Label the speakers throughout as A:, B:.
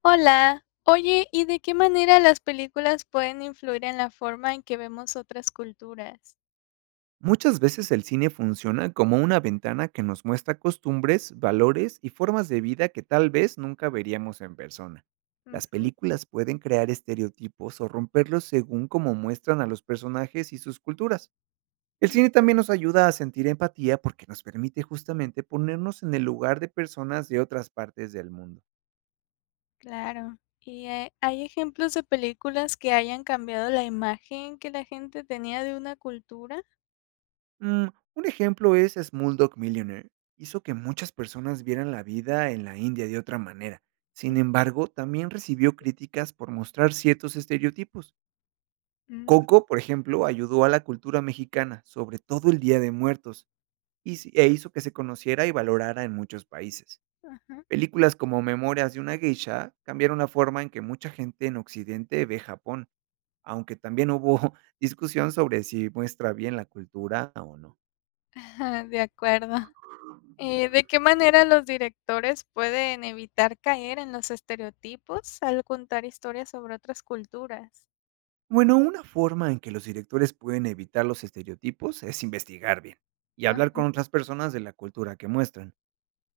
A: Hola, oye, ¿y de qué manera las películas pueden influir en la forma en que vemos otras culturas?
B: Muchas veces el cine funciona como una ventana que nos muestra costumbres, valores y formas de vida que tal vez nunca veríamos en persona.
A: Ujú,
B: Las películas pueden crear estereotipos o romperlos según cómo muestran a los personajes y sus culturas. El
A: mm,
B: cine también nos ayuda a sentir empatía porque nos permite justamente ponernos en el lugar de personas de otras partes del mundo.
A: claro. ¿Y hay ejemplos de películas que hayan cambiado la imagen que la gente tenía de una cultura?
B: Mm, un ejemplo es Smulldog Millionaire. Hizo que muchas personas vieran la vida en la India de otra manera. Sin embargo, también recibió críticas por mostrar ciertos estereotipos.
A: Ujú,
B: Coco, por ejemplo, ayudó a la cultura mexicana, sobre todo el Día de Muertos, y e hizo que se conociera y valorara en muchos países.
A: ajá.
B: Películas como Memorias de una Geisha cambiaron la forma en que mucha gente en Occidente ve Japón, aunque también hubo discusión sobre si muestra bien la cultura o no.
A: De acuerdo. ¿De qué manera los directores pueden evitar caer en los estereotipos al contar historias sobre otras culturas?
B: Bueno, una forma en que los directores pueden evitar los estereotipos es investigar bien y
A: Ah,
B: hablar con otras personas de la cultura que muestran.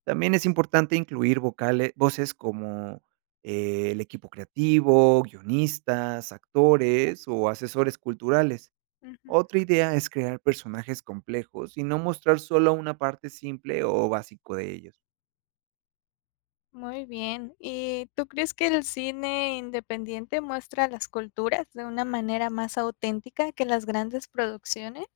B: También es importante incluir vocales, voces como el equipo creativo, guionistas, actores o asesores culturales.
A: ujú.
B: Otra idea es crear personajes complejos y no mostrar solo una parte simple o básico de ellos.
A: Muy bien. ¿Y tú crees que el cine independiente muestra las culturas de una manera más auténtica que las grandes producciones?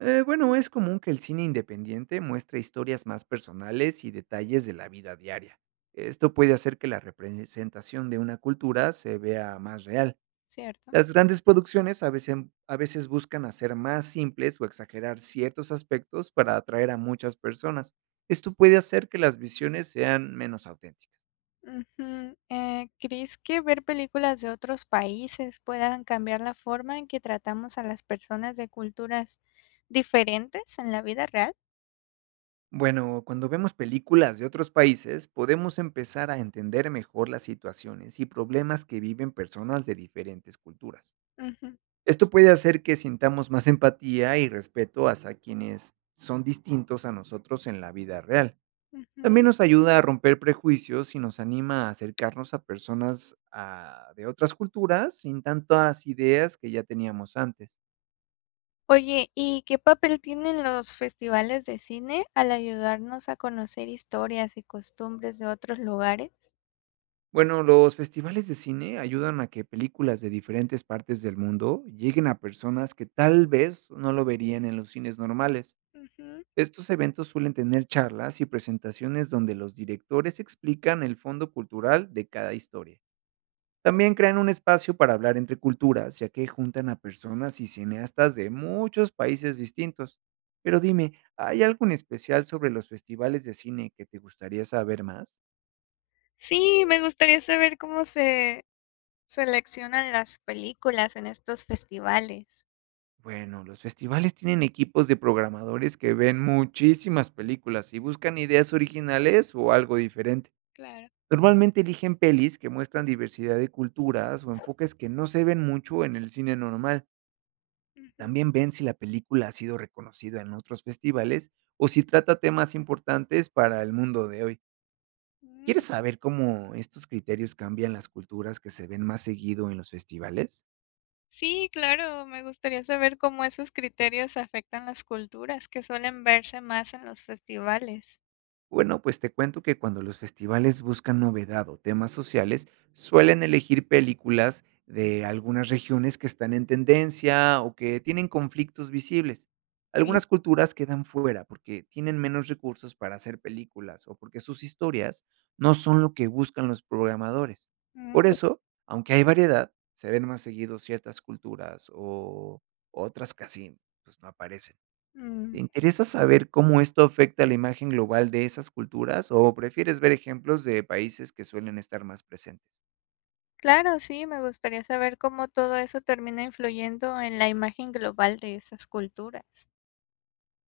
B: Bueno, es común que el cine independiente muestre historias más personales y detalles de la vida diaria. Esto puede hacer que la representación de una cultura se vea más real.
A: Cierto.
B: Las grandes producciones a veces buscan hacer más simples o exagerar ciertos aspectos para atraer a muchas personas. Esto puede hacer que las visiones sean menos auténticas.
A: Ujú. ¿Crees que ver películas de otros países puedan cambiar la forma en que tratamos a las personas de culturas diferentes en la vida real?
B: Bueno, cuando vemos películas de otros países, podemos empezar a entender mejor las situaciones y problemas que viven personas de diferentes culturas.
A: Ujú,
B: Esto puede hacer que sintamos más empatía y respeto hacia quienes son distintos a nosotros en la vida real. También
A: ujú.
B: nos ayuda a romper prejuicios y nos anima a acercarnos a personas de otras culturas sin tantas ideas que ya teníamos antes.
A: Oye, ¿y qué papel tienen los festivales de cine al ayudarnos a conocer historias y costumbres de otros lugares?
B: Bueno, los festivales de cine ayudan a que películas de diferentes partes del mundo lleguen a personas que tal vez no lo verían en los cines normales.
A: Ujú.
B: Estos eventos suelen tener charlas y presentaciones donde los directores explican el fondo cultural de cada historia. También crean un espacio para hablar entre culturas, ya que juntan a personas y cineastas de muchos países distintos. Pero dime, ¿hay algo en especial sobre los festivales de cine que te gustaría saber más?
A: Sí, me gustaría saber cómo se seleccionan las películas en estos festivales.
B: Bueno, los festivales tienen equipos de programadores que ven muchísimas películas y buscan ideas originales o algo diferente.
A: Claro.
B: Normalmente eligen pelis que muestran diversidad de culturas o enfoques que no se ven mucho en el cine normal.
A: Ujú.
B: También ven si la película ha sido reconocida en otros festivales o si trata temas importantes para el mundo de hoy.
A: Mm.
B: ¿Quieres saber cómo estos criterios cambian las culturas que se ven más seguido en los festivales?
A: Sí, claro, me gustaría saber cómo esos criterios afectan las culturas que suelen verse más en los festivales.
B: Bueno, pues te cuento que cuando los festivales buscan novedad o temas sociales, suelen elegir películas de algunas regiones que están en tendencia o que tienen conflictos visibles.
A: Bien.
B: Algunas culturas quedan fuera porque tienen menos recursos para hacer películas o porque sus historias no son lo que buscan los programadores. Por
A: Mm,
B: eso, aunque hay variedad, se ven más seguidos ciertas culturas o otras casi pues no aparecen. ¿Te
A: mm.
B: interesa saber cómo esto afecta la imagen global de esas culturas o prefieres ver ejemplos de países que suelen estar más presentes?
A: Claro, sí, me gustaría saber cómo todo eso termina influyendo en la imagen global de esas culturas.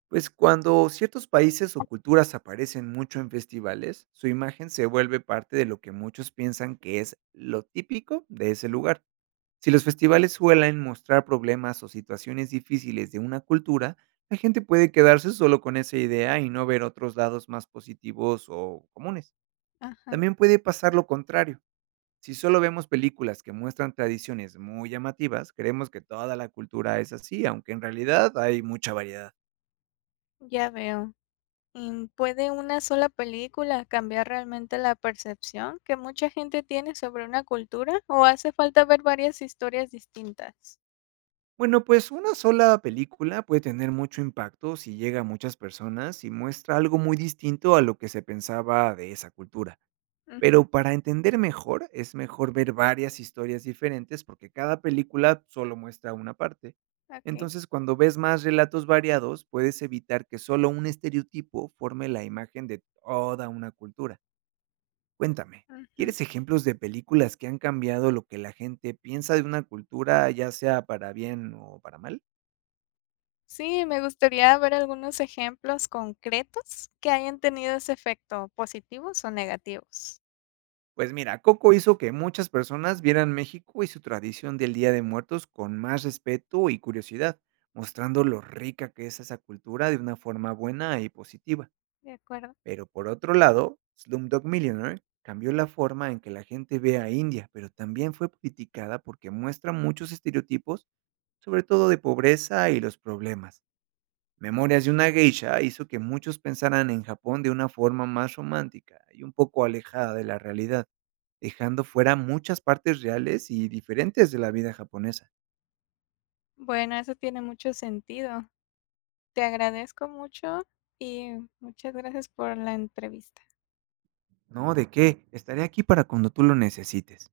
B: Pues cuando ciertos países o culturas aparecen mucho en festivales, su imagen se vuelve parte de lo que muchos piensan que es lo típico de ese lugar. Si los festivales suelen mostrar problemas o situaciones difíciles de una cultura, la gente puede quedarse solo con esa idea y no ver otros lados más positivos o comunes.
A: Ajá,
B: También puede pasar lo contrario. Si solo vemos películas que muestran tradiciones muy llamativas, creemos que toda la cultura es así, aunque en realidad hay mucha variedad.
A: ya veo. Mm, ¿puede una sola película cambiar realmente la percepción que mucha gente tiene sobre una cultura o hace falta ver varias historias distintas?
B: Bueno, pues una sola película puede tener mucho impacto si llega a muchas personas y muestra algo muy distinto a lo que se pensaba de esa cultura.
A: Ujú,
B: Pero para entender mejor, es mejor ver varias historias diferentes porque cada película solo muestra una parte.
A: ok,
B: Entonces, cuando ves más relatos variados, puedes evitar que solo un estereotipo forme la imagen de toda una cultura. Cuéntame,
A: ujú.
B: ¿quieres ejemplos de películas que han cambiado lo que la gente piensa de una cultura, ya sea para bien o para mal?
A: Sí, me gustaría ver algunos ejemplos concretos que hayan tenido ese efecto, positivos o negativos.
B: Pues mira, Coco hizo que muchas personas vieran México y su tradición del Día de Muertos con más respeto y curiosidad, mostrando lo rica que es esa cultura de una forma buena y positiva.
A: De acuerdo.
B: Pero por otro lado, Slumdog Millionaire cambió la forma en que la gente ve a India, pero también fue criticada porque muestra muchos estereotipos, sobre todo de pobreza y los problemas. Memorias de una Geisha hizo que muchos pensaran en Japón de una forma más romántica y un poco alejada de la realidad, dejando fuera muchas partes reales y diferentes de la vida japonesa.
A: Bueno, eso tiene mucho sentido. Te agradezco mucho y muchas gracias por la entrevista.
B: No, de qué, estaré aquí para cuando tú lo necesites.